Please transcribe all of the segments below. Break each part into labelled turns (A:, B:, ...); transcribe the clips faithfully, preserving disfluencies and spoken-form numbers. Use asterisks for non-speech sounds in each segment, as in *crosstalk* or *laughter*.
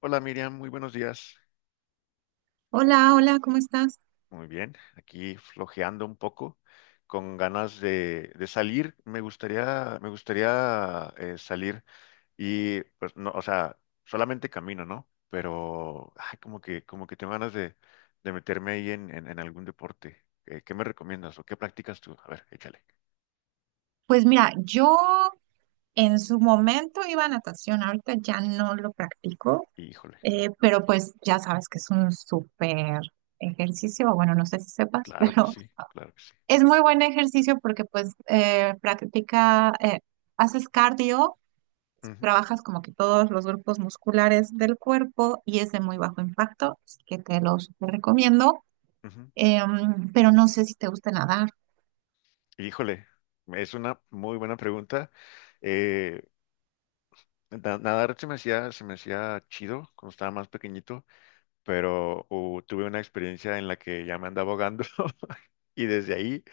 A: Hola Miriam, muy buenos días.
B: Hola, hola, ¿cómo estás?
A: Muy bien, aquí flojeando un poco, con ganas de, de salir. Me gustaría, me gustaría eh, salir y pues no, o sea, solamente camino, ¿no? Pero ay, como que, como que tengo ganas de, de meterme ahí en, en, en algún deporte. Eh, ¿qué me recomiendas o qué practicas tú? A ver, échale.
B: Pues mira, yo en su momento iba a natación, ahorita ya no lo practico,
A: Híjole,
B: eh, pero pues ya sabes que es un súper ejercicio. Bueno, no sé si sepas, *laughs*
A: claro que
B: pero
A: sí, claro que sí.
B: es muy buen ejercicio porque pues eh, practica, eh, haces cardio,
A: Ujú,
B: trabajas como que todos los grupos musculares del cuerpo y es de muy bajo impacto, así que te los recomiendo.
A: ujú.
B: Em, pero no sé si te gusta nadar.
A: Híjole, es una muy buena pregunta. Eh, Na- Nadar se me hacía, se me hacía chido cuando estaba más pequeñito, pero uh, tuve una experiencia en la que ya me andaba ahogando *laughs* y desde ahí,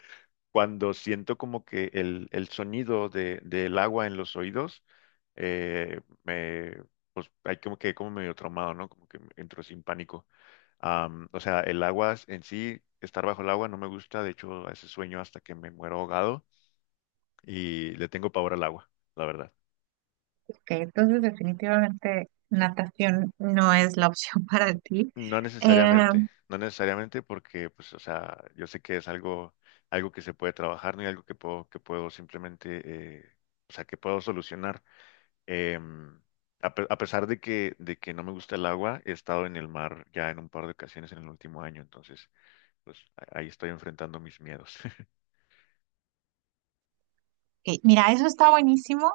A: cuando siento como que el, el sonido de, del agua en los oídos, eh, me, pues hay como que como medio traumado, ¿no? Como que me entro sin pánico. Am, o sea, el agua en sí, estar bajo el agua no me gusta, de hecho, a ese sueño hasta que me muero ahogado y le tengo pavor al agua, la verdad.
B: Ok, entonces definitivamente natación no es la opción *laughs* para ti.
A: No necesariamente,
B: Em,
A: no necesariamente porque, pues, o sea, yo sé que es algo, algo que se puede trabajar, no y algo que puedo, que puedo simplemente, eh, o sea, que puedo solucionar. Em, a, pe- a pesar de que, de que no me gusta el agua, he estado en el mar ya en un par de ocasiones en el último año, entonces, pues, a- ahí estoy enfrentando mis miedos. *laughs*
B: Eh, ok, mira, eso está buenísimo,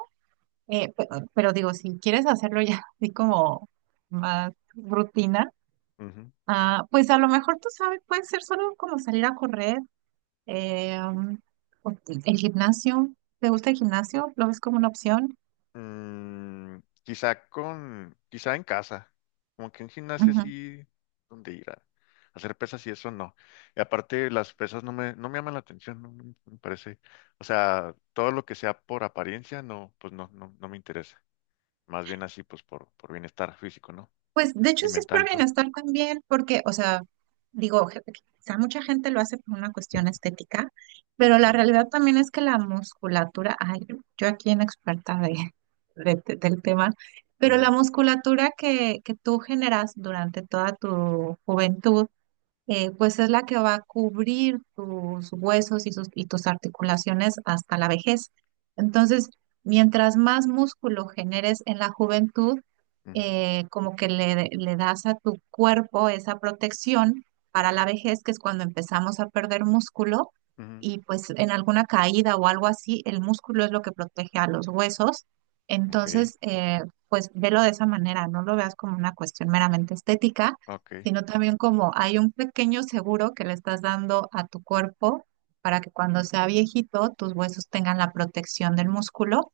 B: eh, pe- pero, digo, si quieres hacerlo ya *laughs* así como más rutina.
A: Ujú.
B: Ah, pues a lo mejor tú sabes, puede ser solo como salir a correr, eh, um, o el gimnasio. ¿Te gusta el gimnasio? ¿Lo ves como una opción?
A: Mm, quizá con, quizá en casa, como que en gimnasio sí, donde ir a hacer pesas y eso no. Y aparte las pesas no me, no me llaman la atención, no, no me parece. O sea, todo lo que sea por apariencia, no, pues no, no, no me interesa. Más bien así, pues por, por bienestar físico, ¿no?
B: Pues de hecho
A: Y
B: sí es
A: mental
B: por
A: y todo.
B: bienestar también, porque, o sea, digo, je- quizá mucha gente lo hace por una cuestión estética, pero la
A: Mm,
B: realidad también es que la musculatura, ay, yo aquí en experta de, de- del tema, pero
A: ujú,
B: la musculatura que, que tú generas durante toda tu juventud, eh, pues es la que va a cubrir tus huesos y, sus- y tus articulaciones hasta la vejez. Entonces, mientras más músculo generes en la juventud,
A: ujú,
B: eh, como que le, le das a tu cuerpo esa protección para la vejez, que es cuando empezamos a perder músculo,
A: ujú.
B: y pues en alguna caída o algo así, el músculo es lo que protege a los huesos.
A: Ok,
B: Entonces, eh, pues velo de esa manera, no lo veas como una cuestión meramente estética,
A: ok.
B: sino también como hay un pequeño seguro que le estás dando a tu cuerpo para que cuando sea viejito tus huesos tengan la protección del músculo.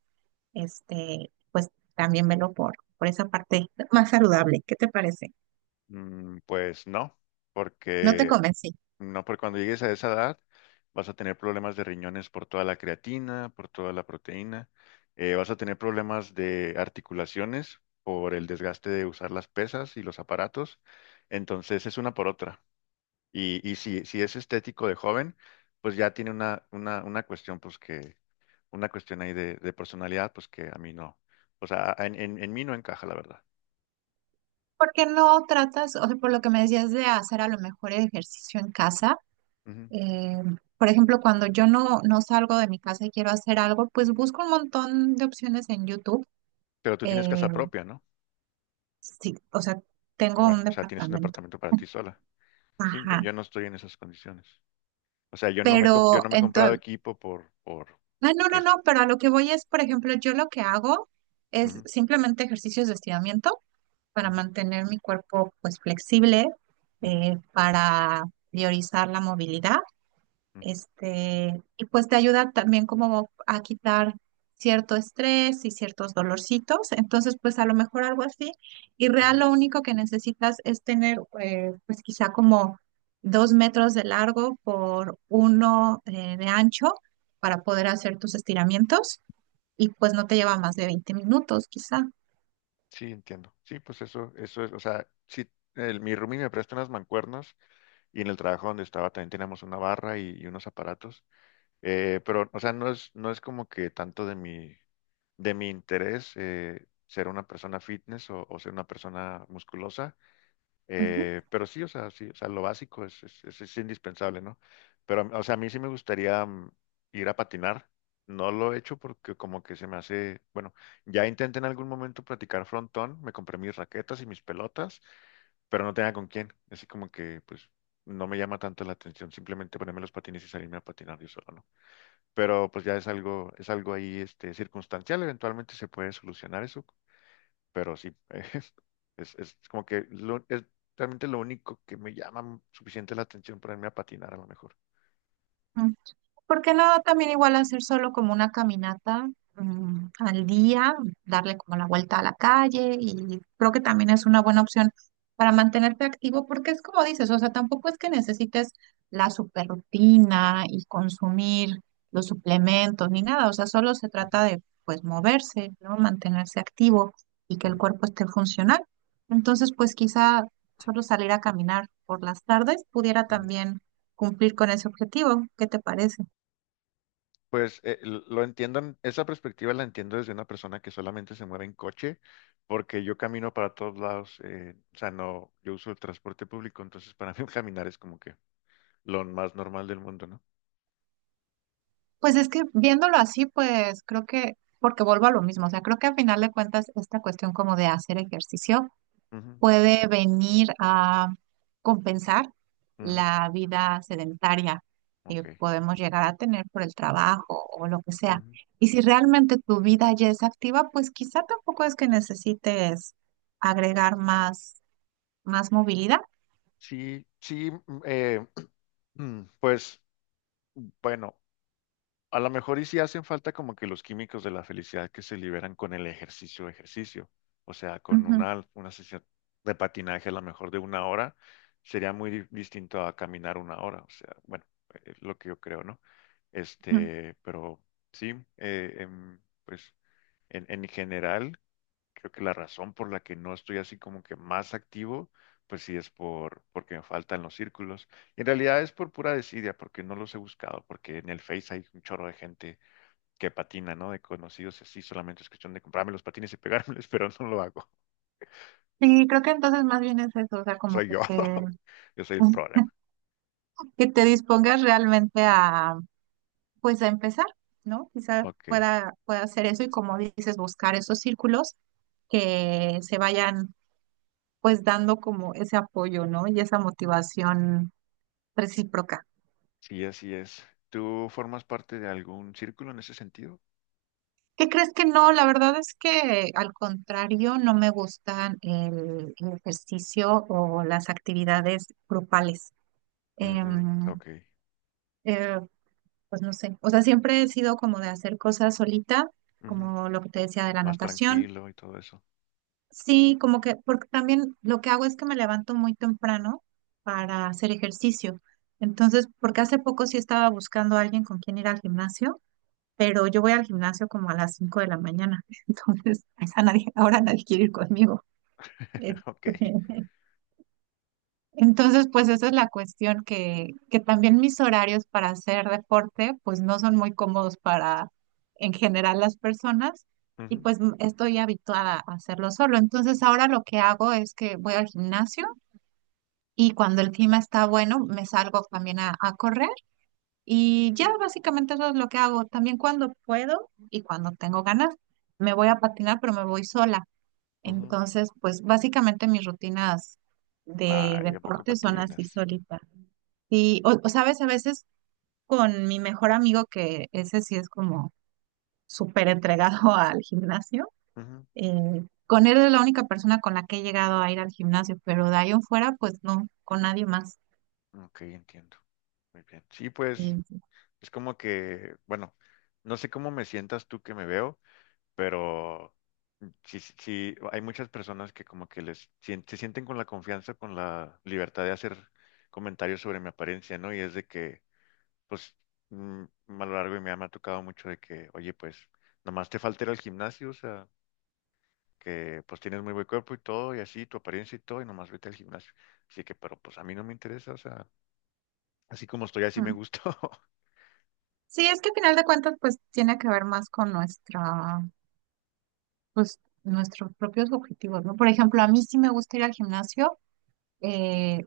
B: Este, pues también velo por, por esa parte más saludable. ¿Qué te parece?
A: Mm, pues no,
B: No te
A: porque
B: convencí.
A: No, porque cuando llegues a esa edad vas a tener problemas de riñones por toda la creatina, por toda la proteína, eh, vas a tener problemas de articulaciones por el desgaste de usar las pesas y los aparatos. Entonces es una por otra. Y, y si, si es estético de joven, pues ya tiene una, una, una cuestión, pues que, una cuestión ahí de, de personalidad, pues que a mí no. O sea, en, en, en mí no encaja, la verdad.
B: ¿Por qué no tratas, o sea, por lo que me decías de hacer a lo mejor ejercicio en casa?
A: Ujú.
B: eh, por ejemplo, cuando yo no, no salgo de mi casa y quiero hacer algo, pues busco un montón de opciones en YouTube.
A: Pero tú tienes
B: eh,
A: casa propia, ¿no?
B: sí, o sea, tengo
A: Bueno,
B: un
A: o sea, tienes un
B: departamento.
A: departamento para ti sola. Sí, yo,
B: Ajá.
A: yo no estoy en esas condiciones. O sea, yo no me, com- yo
B: Pero
A: no me he comprado
B: entonces,
A: equipo por, por,
B: ah, no,
A: porque
B: no,
A: es.
B: no, pero a lo que voy es, por ejemplo, yo lo que hago es
A: Ujú,
B: simplemente ejercicios de estiramiento para
A: ujú,
B: mantener mi cuerpo pues flexible,
A: ujú,
B: eh, para priorizar la movilidad.
A: ujú,
B: Este, y pues te ayuda también como a quitar cierto estrés y ciertos dolorcitos. Entonces, pues a lo mejor algo así. Y
A: ujú.
B: real lo único que necesitas es tener, eh, pues quizá como dos metros de largo por uno, eh, de ancho para poder hacer tus estiramientos, y pues no te lleva más de veinte minutos, quizá.
A: Sí, entiendo. Sí, pues eso, eso es, o sea, sí, el, mi roomie me presta unas mancuernas y en el trabajo donde estaba también teníamos una barra y, y unos aparatos. Eh, pero, o sea, no es, no es como que tanto de mi, de mi interés eh, ser una persona fitness o, o ser una persona musculosa.
B: Ujú,
A: Eh, pero sí, o sea, sí, o sea, lo básico es, es, es- es indispensable, ¿no? Pero, o sea, a mí sí me gustaría mm, ir a patinar. No lo he hecho porque como que se me hace, bueno, ya intenté en algún momento practicar frontón, me compré mis raquetas y mis pelotas, pero no tenía con quién. Así como que, pues, no me llama tanto la atención simplemente ponerme los patines y salirme a patinar yo solo, ¿no? Pero pues ya es algo, es algo ahí, este, circunstancial, eventualmente se puede solucionar eso pero sí, *laughs* eh, es, es como que lo- es realmente lo único que me llama suficiente la atención para irme a patinar a lo mejor.
B: ujú. ¿Por qué no también igual hacer solo como una caminata, mm, al día, darle como la vuelta a la calle? Y creo que también es una buena opción para mantenerte activo, porque es como dices, o sea, tampoco es que necesites la super rutina y consumir los suplementos ni nada, o sea, solo se trata
A: Ujú,
B: de pues moverse, ¿no? Mantenerse activo y que el
A: ujú,
B: cuerpo esté funcional. Entonces, pues quizá solo salir a caminar por las tardes pudiera
A: ujú.
B: también cumplir con ese objetivo. ¿Qué te parece?
A: Pues eh, l- lo entiendo, en- esa perspectiva la entiendo desde una persona que solamente se mueve en coche, porque yo camino para todos lados, eh, o sea, no, yo uso el transporte público, entonces para mí *laughs* caminar es como que lo más normal del mundo, ¿no?
B: Pues es que viéndolo así, pues creo que, porque vuelvo a lo mismo, o sea, creo que al final de cuentas esta cuestión como de hacer ejercicio
A: Ujú,
B: puede venir a compensar
A: ujú,
B: la vida sedentaria
A: ok.
B: que podemos llegar a tener por el trabajo o lo que sea.
A: Ujú.
B: Y si realmente tu vida ya es activa, pues quizá tampoco es que necesites agregar más, más movilidad.
A: Sí, sí, mm, eh, *clears throat* pues bueno. A lo mejor y sí hacen falta como que los químicos de la felicidad que se liberan con el ejercicio, ejercicio. O sea, con
B: Ujú,
A: una, una sesión de patinaje a lo mejor de una hora sería muy di- distinto a caminar una hora. O sea, bueno, es lo que yo creo, ¿no?
B: ujú.
A: Este, pero sí, eh, em, pues en, en general, creo que la razón por la que no estoy así como que más activo, pues sí es por, porque me faltan los círculos. Y en realidad es por pura desidia, porque no los he buscado, porque en el Face hay un chorro de gente que patina, ¿no? De conocidos así, solamente es cuestión de comprarme los patines y pegármelos, *laughs* pero no lo hago.
B: Sí, creo que entonces más bien es eso, o sea, como
A: Soy
B: que
A: yo.
B: te,
A: *laughs* Yo soy el problema.
B: *laughs* que te dispongas realmente pues a empezar, ¿no? Quizás
A: Ok.
B: pueda, pueda hacer eso y como dices, buscar esos círculos que se vayan pues dando como ese apoyo, ¿no? Y esa motivación recíproca.
A: Sí, así es. ¿Tú formas parte de algún círculo en ese sentido?
B: ¿Qué crees que no? La verdad es que al contrario, no me gustan el, el ejercicio o las actividades grupales.
A: Ujú,
B: Em,
A: ok.
B: eh, pues no sé, o sea, siempre he sido como de hacer cosas solita,
A: Ujú.
B: como lo que te decía de la
A: Más
B: natación.
A: tranquilo y todo eso.
B: Sí, como que, porque también lo que hago es que me levanto muy temprano para hacer ejercicio. Entonces, porque hace poco sí estaba buscando a alguien con quien ir al gimnasio, pero yo voy al gimnasio como a las cinco de la mañana. *laughs* Entonces, a esa nadie, ahora nadie quiere ir conmigo. Este,
A: *laughs* Ok.
B: entonces, pues esa es la cuestión, que, que también mis horarios para hacer deporte, pues no son muy cómodos para en general las personas, y
A: Ujú,
B: pues m- estoy habituada a hacerlo solo. Entonces, ahora lo que hago es que voy al gimnasio y cuando el clima está bueno, me salgo también a, a correr y ya básicamente eso es lo que hago. También cuando puedo y cuando tengo ganas, me voy a patinar, pero me voy sola.
A: ujú.
B: Entonces, pues básicamente mis rutinas de
A: Ay, ¿a poco
B: deporte son así
A: patinas?
B: solitas. Sí, o, o sabes, a veces con mi mejor amigo, que ese sí es como súper entregado *laughs* al gimnasio, eh, con él es la única persona con la que he llegado a ir al gimnasio, pero de ahí en fuera, pues no, con nadie más.
A: Ujú. Ok, entiendo. Muy bien. Sí, pues
B: Sí, sí.
A: es como que, bueno, no sé cómo me sientas tú que me veo, pero sí, sí, sí, hay muchas personas que como que les sien- se sienten con la confianza, con la libertad de hacer comentarios sobre mi apariencia, ¿no? Y es de que, pues, mm, a lo largo de mi vida me ha tocado mucho de que, oye, pues, nomás te falta ir al gimnasio, o sea, que pues tienes muy buen cuerpo y todo, y así, tu apariencia y todo, y nomás vete al gimnasio. Así que, pero pues a mí no me interesa, o sea, así como estoy, así me
B: Mm.
A: gusto. *laughs*
B: Sí, es que al final de cuentas, pues tiene que ver más con nuestra, pues nuestros propios objetivos, ¿no? Por ejemplo, a mí sí me gusta ir al gimnasio. eh,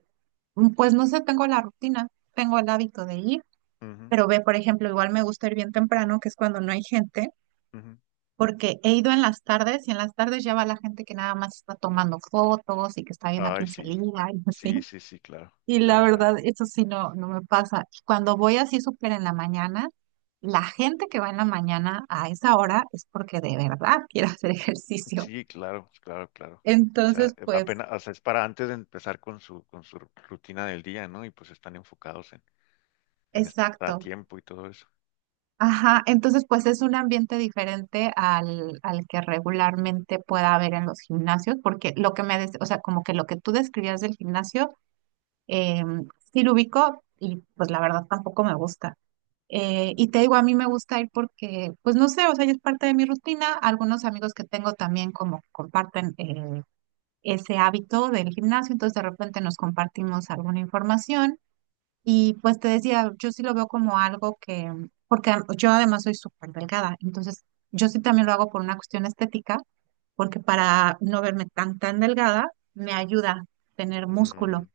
B: pues no sé, tengo la rutina, tengo el hábito de ir,
A: Ujú,
B: pero ve, por ejemplo, igual me gusta ir bien temprano, que es cuando no hay gente,
A: ujú.
B: porque he ido en las tardes y en las tardes ya va la gente que nada más está tomando fotos y que está viendo a
A: Ay,
B: quién se
A: sí,
B: liga y
A: sí,
B: así.
A: sí, sí, claro,
B: Y la
A: claro, claro.
B: verdad, eso sí no, no me pasa. Y cuando voy así súper en la mañana, la gente que va en la mañana a esa hora es porque de verdad quiere *laughs* hacer ejercicio.
A: Sí, claro, claro, claro. O sea,
B: Entonces,
A: eh,
B: pues,
A: apenas, o sea, es para antes de empezar con su, con su rutina del día, ¿no? Y pues están enfocados en, en estar a
B: exacto.
A: tiempo y todo eso.
B: Ajá, entonces pues es un ambiente diferente al, al que regularmente pueda haber en los gimnasios, porque lo que me, des- o sea, como que lo que tú describías del gimnasio, Eh, sí lo ubico y pues la verdad tampoco me gusta. Eh, y te digo, a mí me gusta ir porque, pues no sé, o sea, ya es parte de mi rutina. Algunos amigos que tengo también como comparten eh, ese hábito del gimnasio, entonces de repente nos compartimos alguna información. Y pues te decía, yo sí lo veo como algo que, porque a- yo además soy súper delgada, entonces yo sí también lo hago por una cuestión estética, porque para no verme tan, tan delgada, me ayuda tener músculo.
A: Mm,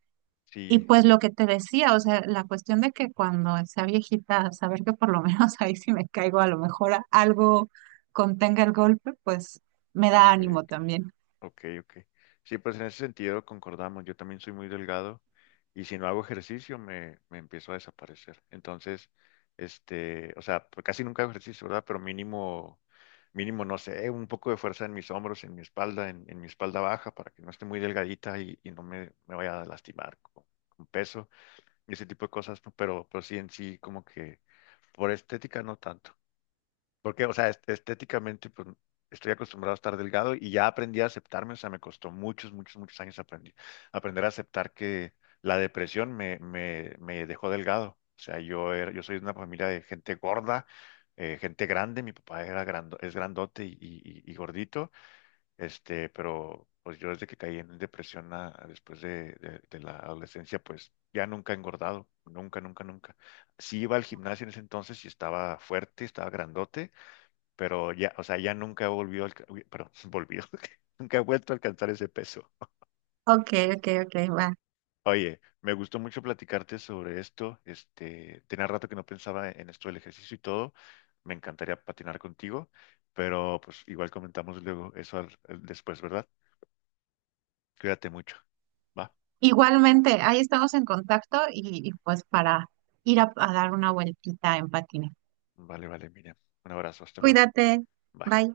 B: Y
A: sí,
B: pues lo que te decía, o sea, la cuestión de que cuando sea viejita, saber que por lo menos *laughs* ahí si me caigo, a lo mejor a- algo contenga el golpe, pues me da
A: ok,
B: ánimo también.
A: ok, ok. Sí, pues en ese sentido concordamos. Yo también soy muy delgado y si no hago ejercicio me, me empiezo a desaparecer. Entonces, este, o sea, pues casi nunca hago ejercicio, ¿verdad? Pero mínimo, mínimo, no sé, un poco de fuerza en mis hombros, en mi espalda, en, en mi espalda baja para que no esté muy delgadita y, y no me, me vaya a lastimar con, con peso y ese tipo de cosas, ¿no? Pero, pero sí en sí como que por estética no tanto. Porque, o sea, est- estéticamente, pues, estoy acostumbrado a estar delgado y ya aprendí a aceptarme, o sea, me costó muchos, muchos, muchos años aprendí- aprender a aceptar que la depresión me, me, me dejó delgado. O sea, yo era, yo soy de una familia de gente gorda, eh, gente grande, mi papá era grando- es grandote y, y- y gordito, este, pero pues yo desde que caí en depresión a- a después de, de de la adolescencia, pues ya nunca he engordado, nunca, nunca, nunca. Sí iba al gimnasio en ese entonces y estaba fuerte, estaba grandote pero ya, o sea, ya nunca volvió, al, pero *laughs* volvió, *laughs* nunca ha vuelto a alcanzar ese peso.
B: Ok, ok, ok, va.
A: Oye, me gustó mucho platicarte sobre esto. Este, tenía rato que no pensaba en esto del ejercicio y todo. Me encantaría patinar contigo, pero pues igual comentamos luego eso al- al- después, ¿verdad? Cuídate mucho. Va,
B: Igualmente, ahí estamos en contacto y, y pues para ir a a dar una vueltita en patines.
A: vale, vale, Miriam. Un abrazo, hasta luego.
B: Cuídate,
A: Bye.
B: bye.